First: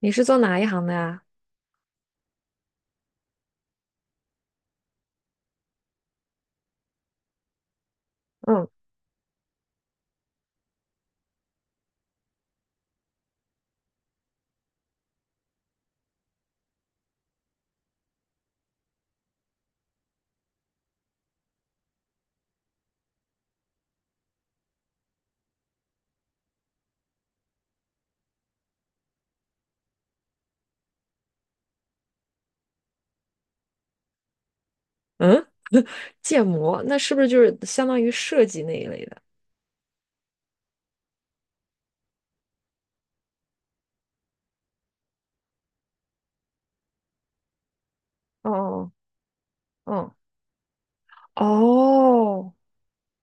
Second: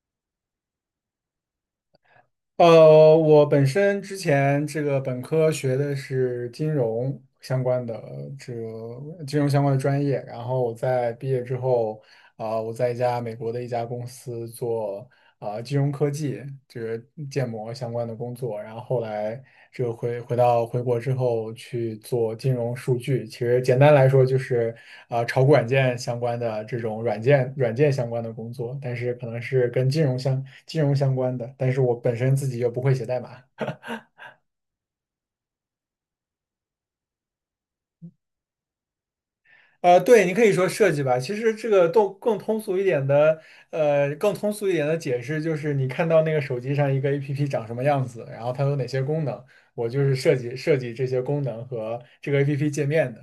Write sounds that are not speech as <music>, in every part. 你是做哪一行的呀？我本身之前这个本科学的是金融相关的，这嗯，个金融相关的专业。然后我在毕业之后，我在一家美国的一家公司做金融科技，就是建模相关的工作，然后后来就回国之后去做金融数据，其实简单来说就是炒股软件相关的这种软件相关的工作，但是可能是跟金融相关的，但是我本身自己又不会写代码。嗯，建模，那是不是就是相当于设计那一类的？对，你可以说设计吧。其实这个都更通俗一点的解释就是，你看到那个手机上一个 APP 长什么样子，然后它有哪哦些功能，我就是哦设计这些功哦，能和这个 哦，APP 界面的。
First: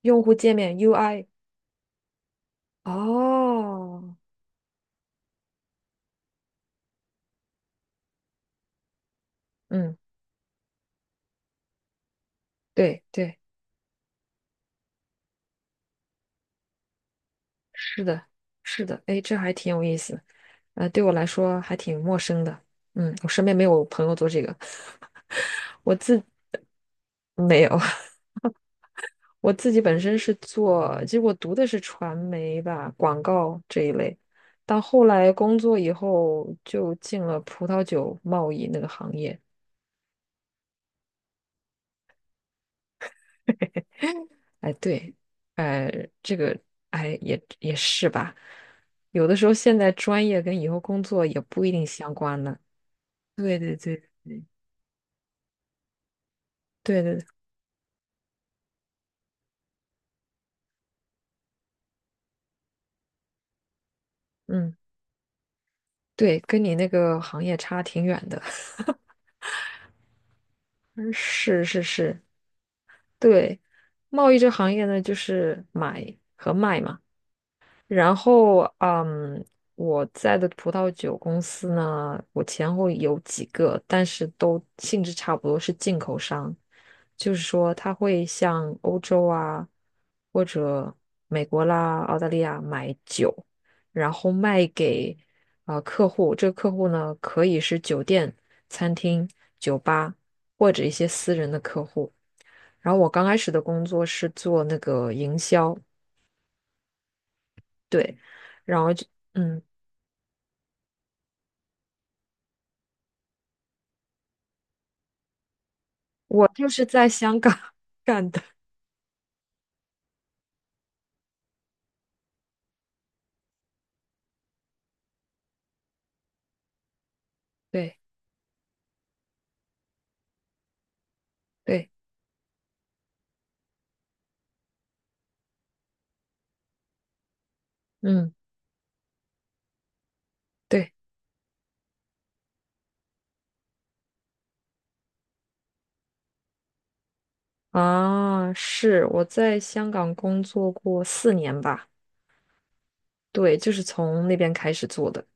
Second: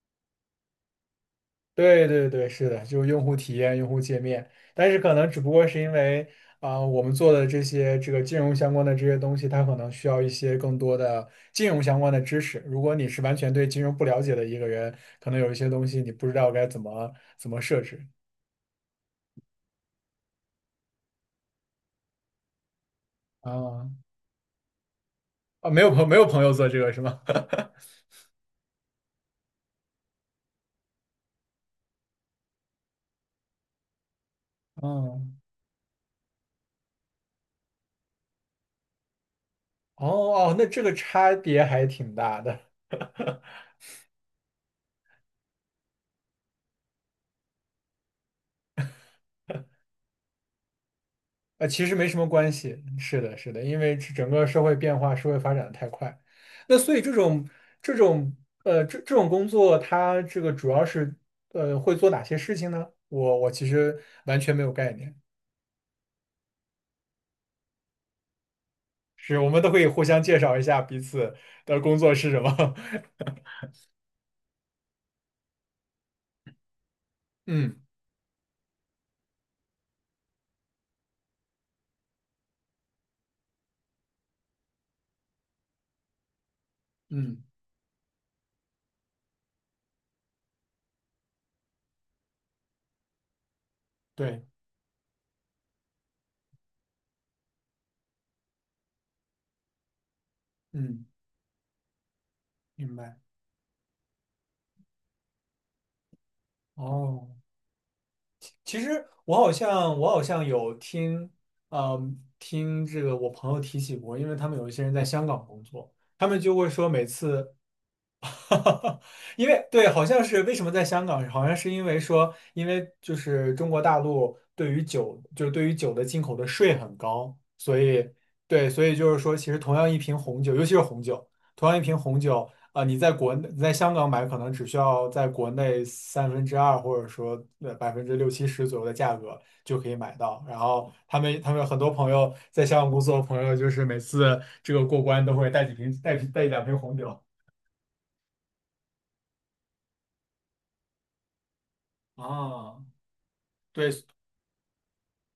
用户界面 UI。对对对，是的，就是用户体验、用户哦，界面，但是可能只不过是因为我们做的这些这个金融相关的这些东西，它可能嗯，需要一些更多的金融相关的知识。如果对你是完对，全对金融不了解的一个人，可能有一些东西你不知道该怎么设置。是的，是的，哎，这还挺有意思。对我来说还挺陌生的。嗯，我身边没有啊朋友做这个。啊，没 <laughs> 有我朋没自有朋友做这个是吗？没有。<laughs> <laughs> 我自己本身是做，其实我读的是传媒吧，广告这一类，到后来嗯，工作以后就进了葡萄酒贸易那个行业。哦哦，那这个差别还挺大的。<laughs> 哎，对，哎，这个，哎，也是吧。有的时候现在专业跟以后工作也不一其定实没相什么关关呢。系，是的，是对的，对因为对这整对个社会变化、社会发展的太快，那所以对对，这种这种工作，它这个主要是会做哪些事情呢？我其实完全没有嗯，概念，对，跟你那个行业差挺远的。是我们都可以互相介绍一下彼 <laughs> 此是的是工作是，是什么。<laughs> 对，贸易这行业呢，就是买和卖嘛。嗯然后，嗯，我在的葡萄酒公司呢，我前后有几个，但是都性质差不多，是进口商，就是嗯，说他会向欧洲啊，或者美国啦、澳大利亚买酒，然后对，卖给客户。这个客户呢，可以是酒店、餐厅、酒吧或者一嗯，些私人的客户。然明后我白。刚开始的工作是做那个营销，哦。对，其然后实就。我好嗯。像我好像有听，嗯，听这个我朋友提起过，因为他们有一些人在香港工作，他们我就会就是说每在香次 港 <laughs> <laughs> 干的。哈哈，因为对，好像是为什么在香港，好像是因为说，因为就是中国大陆对于酒，就是对于酒的进口的税很高，所对以对，所以就是说，其实同样一瓶红酒，尤其是红酒，同样一对，瓶红酒，你在国内你在香港买，可能只需要在国内三分之二或者说百分之六嗯，七十左右的价格就可以买到。然后对他们很多朋友在香港工作的朋友，就是每次这个过关都会带几瓶带一两瓶红酒啊，是我在香港工作过4年吧，啊。对，就是对，从那边开始做的。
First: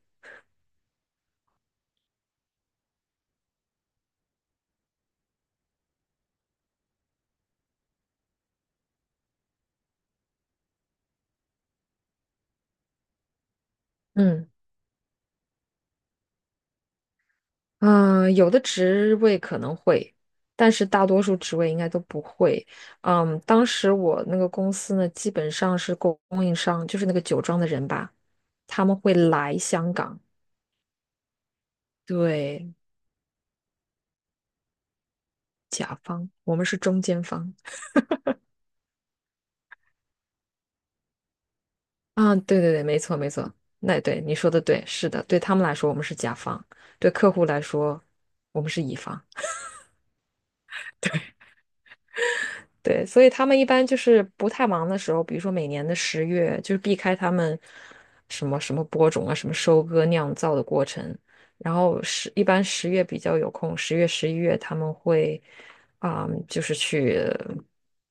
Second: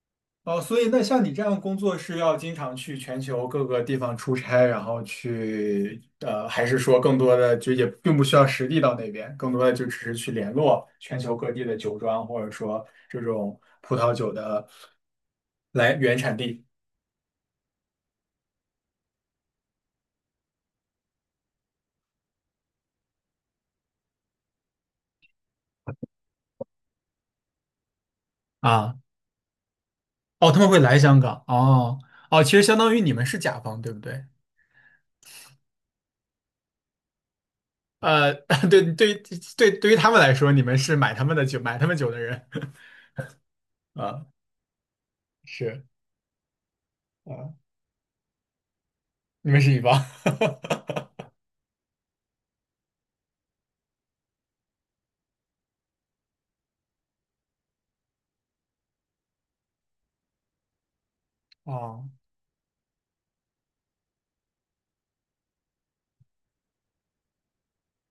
哦，所以那像你这样工作是要经常去全球各个地方出差，然后去，还是说更多的就也并不需要实地到那边，更多的就只是去联络全球各地的酒庄，或者说这种葡萄酒嗯，的来原产地。嗯，有的职位可能会，但是大多数职位应该都不会。嗯，当时我那个公司呢，基本上是供应商，就是那个酒庄的人吧，他们啊，会来香港。哦，他们会来香港，哦，哦，其实对，相当于你们是甲方，对不对？甲方，我们是中间方。呃，<laughs> 对，对，对，对于他们来说，你们是买他们的酒，买他们酒的啊，人 对对对，没错没错，<laughs> 那对啊。你说的对，是的，对他们来是说我们是甲方，对客户啊，来说我们是乙方。你们是乙方，<laughs> 对，所以他们一般就是不太忙的时候，比如说每年的十月，就是避开他们什么什么播种啊、什么收割、酿造的过程。然后哦，一般十月比较有空，10月、11月他们会就是去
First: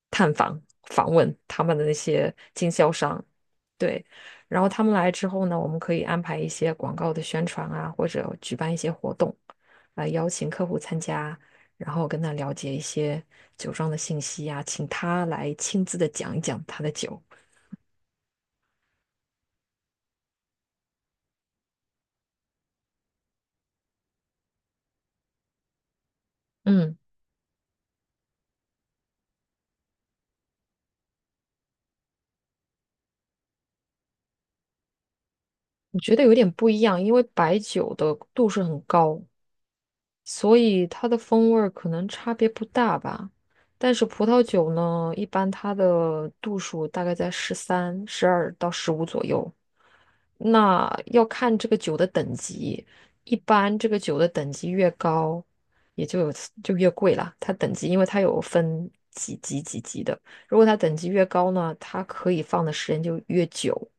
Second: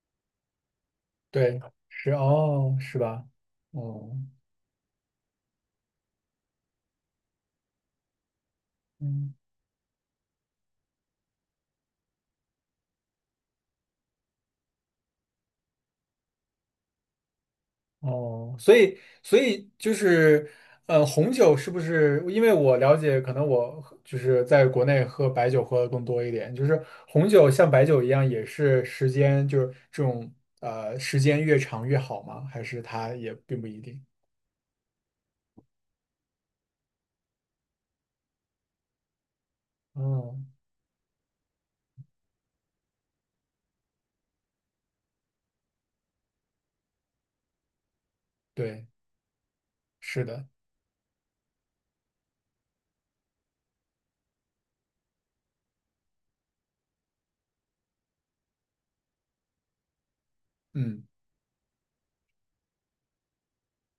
探访、访问对，他们的那是些经哦，销是商。吧？对，哦，然后他们来之后呢，我们可以安排一些广告的宣传啊，或者举办一些活嗯，动，来邀请客户参加。然后跟他了解一些酒庄的信息啊，请他来亲自的讲一讲他的酒。哦，所以，所以就是，红酒是不是？因为我了解，可能我喝就是在国内喝白酒喝的更多一点，就是嗯，红酒像白酒一样，也是时间就是这种时间越长越好吗？还是它也并不一定？我觉得有点不一样，因为白酒的度数很高，哦，所以它的风味儿可能差别不大吧。但是葡萄酒呢，一般它的度数大概在十三、十二到对，十五左右，是的，那要看这个酒的等级。一般这个酒的等级越高，也就有就越贵啦。它等级，因为它有分几级几级的，如果它等嗯，级越高呢，它可以放的时间就越久。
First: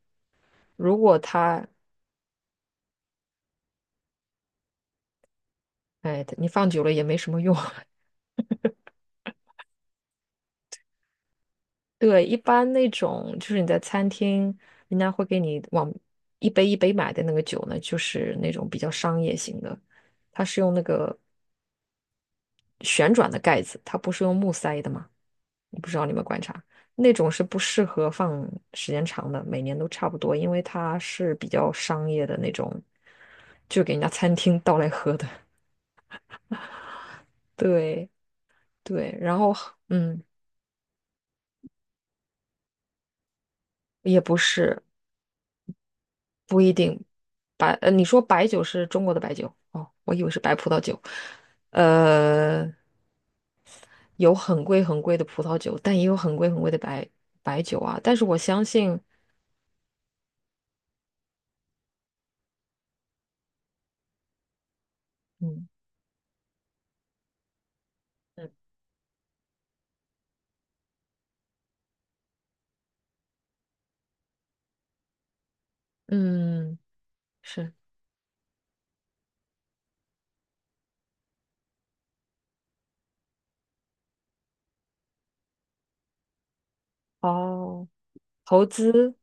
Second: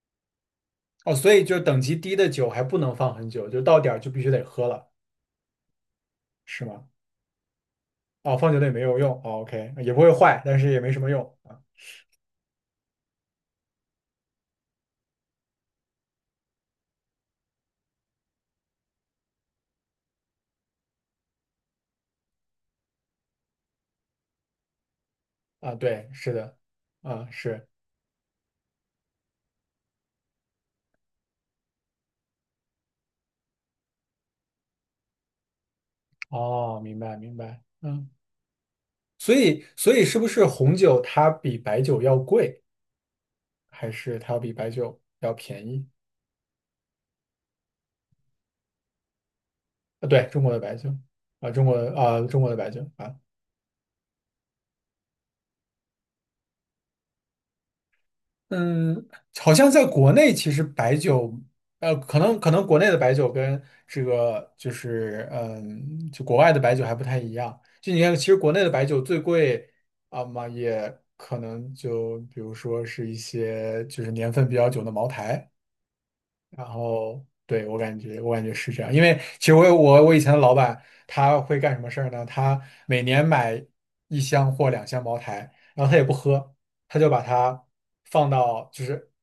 如哦，果所以就它，等级低的酒还不能放很久，就到点儿就必须得喝了，哎，你是放久吗？了也没什么用。<laughs> 哦，放久了也没有用。哦，OK,也不会坏，但是也没什么用啊对，一般那种就是你在餐厅，人家会给你往一杯一杯买的那个酒呢，就是那种比较商业型的，它是用那个旋转的盖子，它不是用木塞的吗？啊，我不知道对，你们是观的，察，那啊种是不是，适合放时间长的，每年都差不多，因为它是比较商业的那种，就给人家餐厅倒来喝的。<laughs> 哦，明白明白，嗯，对对，所然后以所以是嗯，不是红酒它比白酒要贵，还是也它不要比白是酒要便宜？不一定你说白酒是中国的白酒哦，啊，我以对，为是中国白的葡白萄酒酒。啊，中国的啊，中国的呃，白酒啊。有很贵很贵的葡萄酒，但也有很贵很贵的白酒啊。但是我相信，嗯，好像在国内，其实白酒，可能国内的白酒跟这个就是，嗯嗯，就国外的白酒还不太一样。就你看，其实国嗯。内的白酒最贵啊嘛，也可能就比如说是一些就是年份比较久的茅台。然嗯，后，对，是我感觉是这样，因为其实我有我我以前的老板他会干什么事儿呢？他每年买一箱或两箱茅台，然后他也不喝。他就把它哦，放投到，就是资，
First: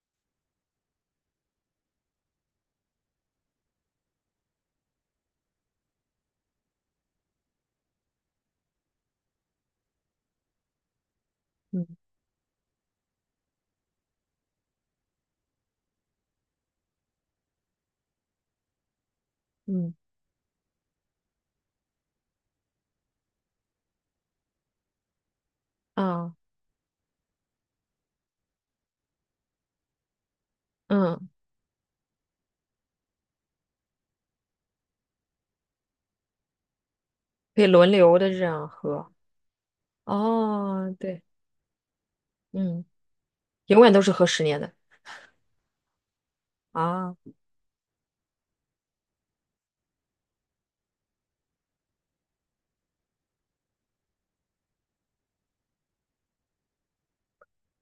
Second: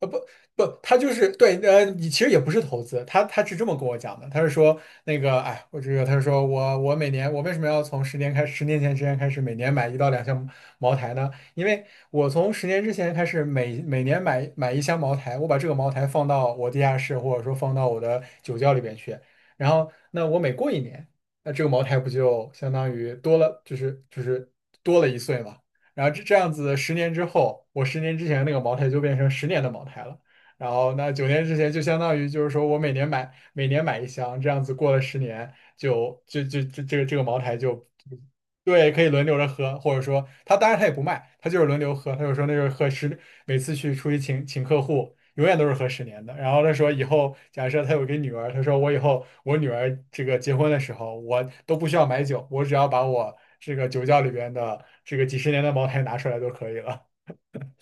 不不，他就是对，你其实也不是投资，他是这么跟我讲的，他是说那个，哎，我这个，他是说我每年我为什么要从十年前之前开始每年买一到两箱茅台呢？因为嗯我从十年之前开始每年买一箱茅台，我把这个茅台放到我地下室或者说放到我的酒窖里边去，然后嗯，那我每过一年，那这个茅台不就相当于多了，就是多了一岁嘛。然后这这啊，样子，十年之后，我十年之前那个茅台就变成十年的茅台了。然后那九嗯，年之前就相当于就是说我每年买一箱，这样子过了十年就这个茅台可以就轮流的这样对可以喝。轮流着喝，或者说他当然他也哦，不对，卖，他就是轮流喝，他就说那就是嗯，每次永远去都出是去喝十请年请的客户，永远都是喝十年的。然后他说以啊，后假设他有个女儿，他说我以后我女儿这个结婚的时候，我都不需要买酒，我只要把我这个酒窖里边的这个几十年的茅台拿出来就可以了。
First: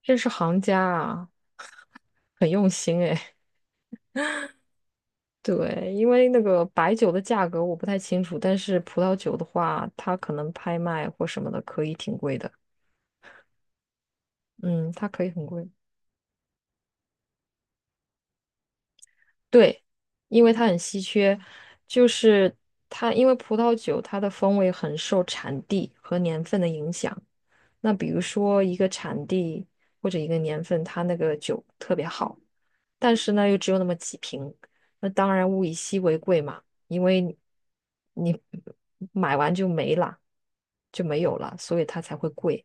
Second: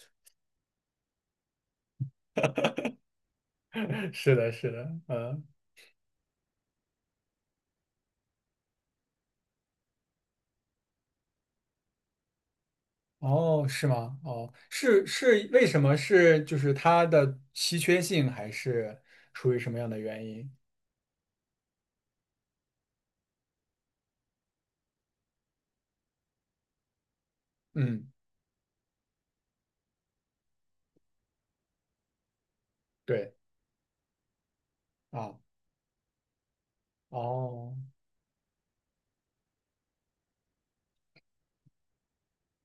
这是行家啊，很用心哎。<laughs> <laughs> 是的，是的，嗯，对，因为那个白酒的价格我不太清楚，但是葡萄酒的话，它可能拍卖或什么的可以挺贵的。哦，是吗？哦，嗯，是它可以很是，为贵。什么是就是它的稀缺性，还是出于什么对，样的原因因？为它很稀缺，就是它因为葡萄酒它的风味很受产地和年份的影响。那比嗯，如说一个产地或者一个年份，它那个酒特别好，但是对呢又只有那么几瓶，那当啊，然物以稀为贵嘛，因为你哦。你买完就没了，就没有了，所以它才会贵。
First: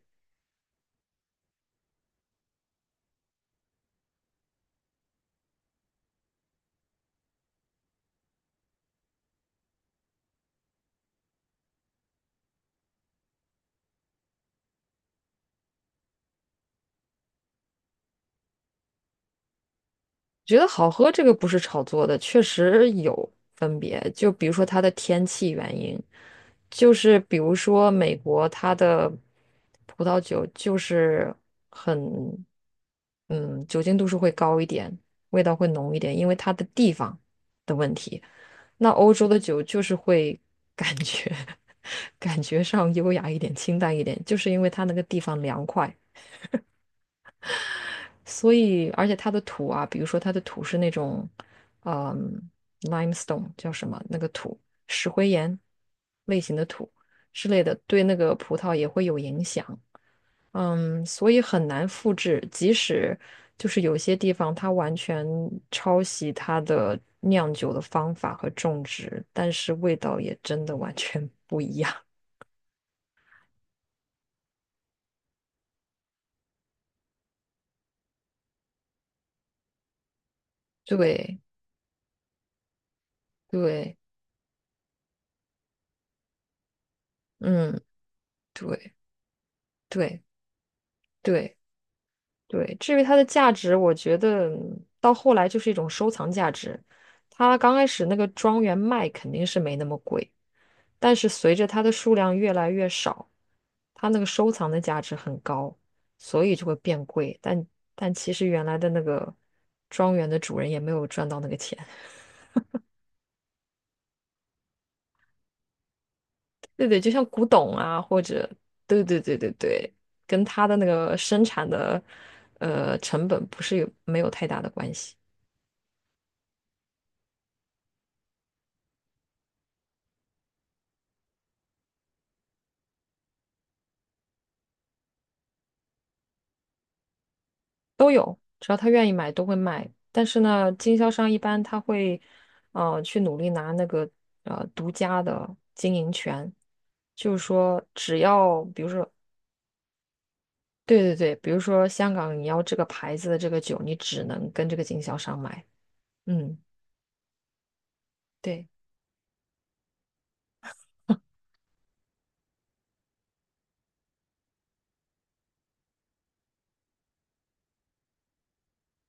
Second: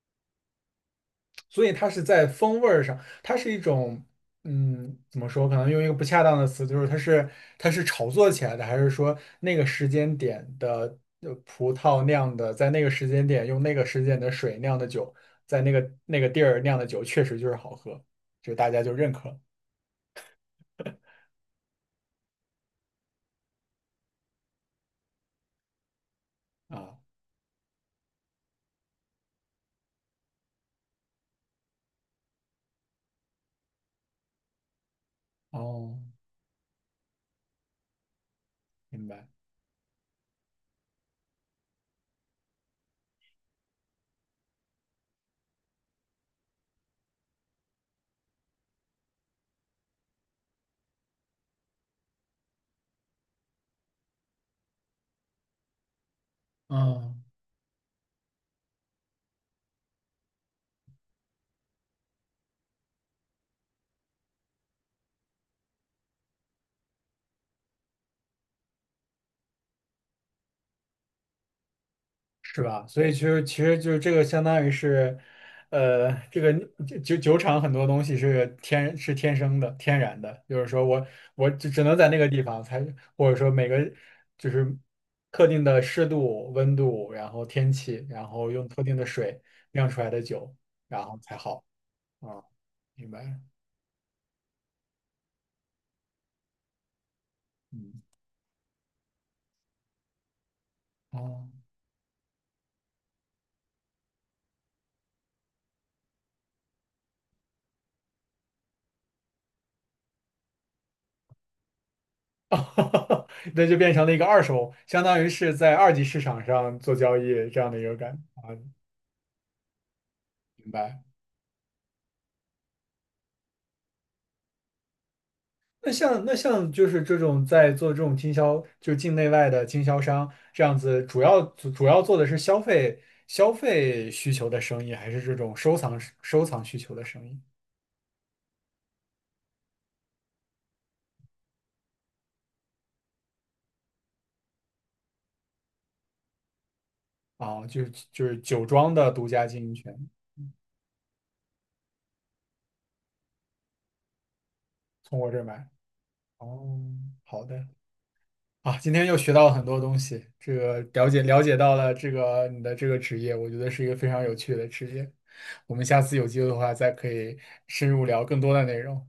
所以它是在风味儿上，它是一种，嗯，怎么说？可能用一个不恰当的词，就是它是炒作起来的，还是说那个时间点的葡萄酿的，在那个时间点用那个时间点的水酿的酒，在那个地儿酿的酒，确实就是好喝，就大家就认可觉得好喝这个不是炒作的，确实有分别。就比如说它的天气原因，就啊。是比如说美国它的葡萄酒就是很，嗯，酒精度数会高一点，味道会浓哦，一点，因为它的地方的问题。那明欧白。洲的酒就是会感觉 <laughs> 感觉上优雅一点、清淡一点，就是因为它那个地方凉快。所以而且它的土啊，比如说它的土是那种，嗯，limestone 叫什么那个土，石灰岩类型的土嗯。之类的，对那个葡萄也会有影响。嗯，所以很难复制，即使就是有些地方它完全抄袭它的酿酒的方法和种植，但是味道也真的完全不一样。<laughs> 是吧？所以其实就是这个相当于是，这个酒厂很多东西是天生的、天然的，就是说我对我只能在那个地方才，或者说每个对，就是特定的湿度、温度，然后天嗯，气，然后用特对定的水酿出来的对酒，然后才对。好啊，对，至于明它白的了？价值，我觉得到后来就是一种收藏价值。它刚开嗯，始那个庄园卖肯定是没那么贵，但是随着哦。它的数量越来越少，它那个收藏的价值很高，所以就会变贵。但其实原来的那个庄园的主人也没有赚到那个钱。<laughs> <laughs> 那就变成了一个二手，相当于是在二级市场上对做对，就交像古易这样董的一个啊，感或觉，者对对对对对，跟它明的那白。个生产的成本不是有没有太大的关系。那像就是这种在做这种经销，就是境内外的经销商这样子，主要做的是消费需求的生意，还是这种收藏需求的生意都有，只要他愿意买都会卖。但是呢，经销商一般他会，去努力拿那个独家的经营权，就是啊？就说，只就是要酒比如庄说，的独家经营权，对对对，比如说香港你要这个牌子的这个酒，你只能跟这个经销从我这商儿买。买。嗯，哦，好的对。啊，今天又学到了很多东西，这个了解到了这个你的这个职业，我觉得是一个非常有趣的职业。我们下次有机会的话，再可以深入聊更多的内容。